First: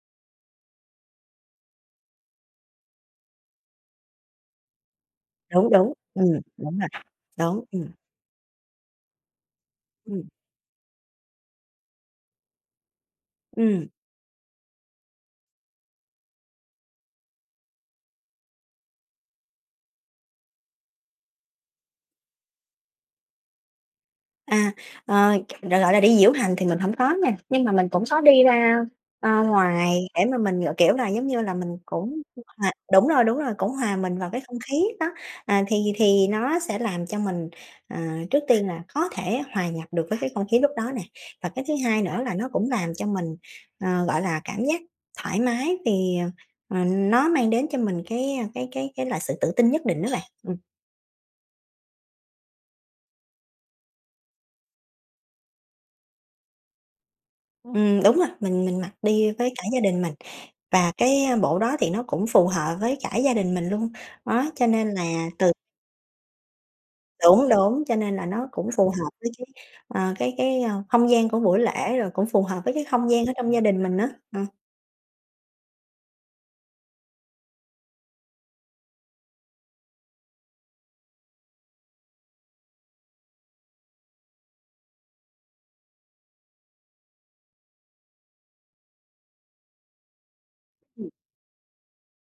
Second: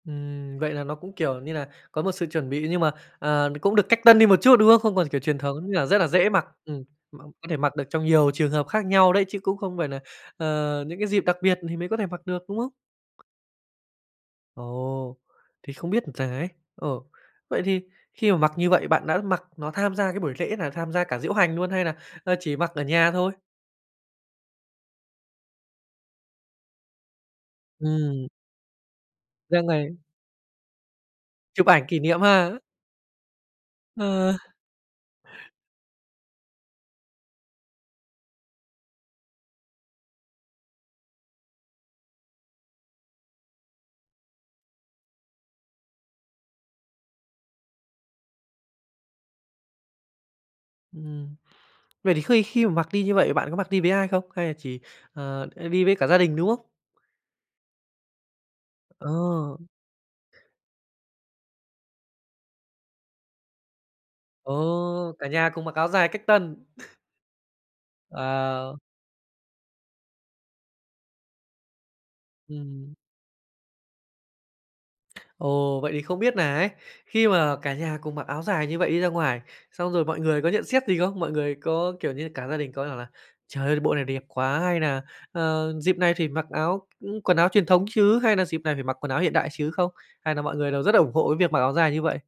Ừm, vậy là nó cũng, kiểu như nà, có một sự chuẩn bị, nhưng mà, à, cũng được cách tân đi một chút, đúng không? Không còn kiểu truyền thống Đúng, nên là đúng. rất là Ừm, dễ mặc. đúng Ừm, rồi. mặc có thể Đúng, mặc được ừm. trong nhiều trường hợp khác nhau đấy, chứ cũng không phải nà, Ừm. ờ, những cái dịp đặc biệt thì mới có thể mặc được, đúng không? Ừm. Ồ, thì không biết rằng ấy, ồ, vậy thì khi mà mặc như vậy, bạn đã mặc nó tham gia cái buổi lễ nào? Tham gia cả diễu hành luôn hay là, ơ, chỉ mặc ở nhà thôi? À. Ờ, gọi gọi là đi diễu hành thì mình hổng có nha. Nhưng mà mình cũng có Ừm. đi ra, a, Ra ngoài. ngoài để mà mình gọi, kiểu là, giống như là Chụp mình ảnh kỷ cũng niệm ha. hòa đúng rồi, đúng rồi, cũng hòa mình vào Ờ. cái không khí đó. À, thì thì nó sẽ làm cho mình, ờ, trước tiên là có thể hòa nhập được với cái không khí lúc đó nè, và cái thứ hai nữa là nó cũng làm cho mình, ờ, gọi là, cảm giác thoải mái, vì, ờ, ờ, nó mang đến cho mình cái, ơ, cái cái cái là sự tự tin nhất định á bạn. Ừm. Ừm. Vậy thì khi khi mà mặc đi như vậy, bạn có mặc đi với ai không? Hay là chỉ, ờ, hay đi với cả gia đình, đúng không? Ừ, đúng rồi. Mình mình mặc đi với Ồ. cả gia đình mình, và cái bộ đó thì nó cũng phù hợp với cả gia đình mình luôn. Đó, cho nên Ồ, cả là nhà từ cùng mặc áo dài cách tân. Đúng, đúng. Cho nên là nó cũng Wow! phù hợp với cái, ờ, cái cái, ơ, không gian của buổi lễ, rồi cũng phù hợp với cái Ừm. không gian ở trong gia đình mình á. Ờ. Ồ, vậy thì không biết nà ấy, khi mà cả nhà cùng mặc áo dài như vậy đi ra ngoài, xong rồi mọi người có nhận xét gì không? Mọi người có, kiểu như, cả gia đình có bảo là "Trời ơi, bộ này đẹp quá," hay nà "Ờ, dịp này thì mặc áo ừm, quần áo truyền thống chứ?" Hay là "Dịp này phải mặc quần áo hiện đại chứ" không? Hay là mọi người đều rất Ừm. ủng hộ cái việc mặc áo dài như vậy?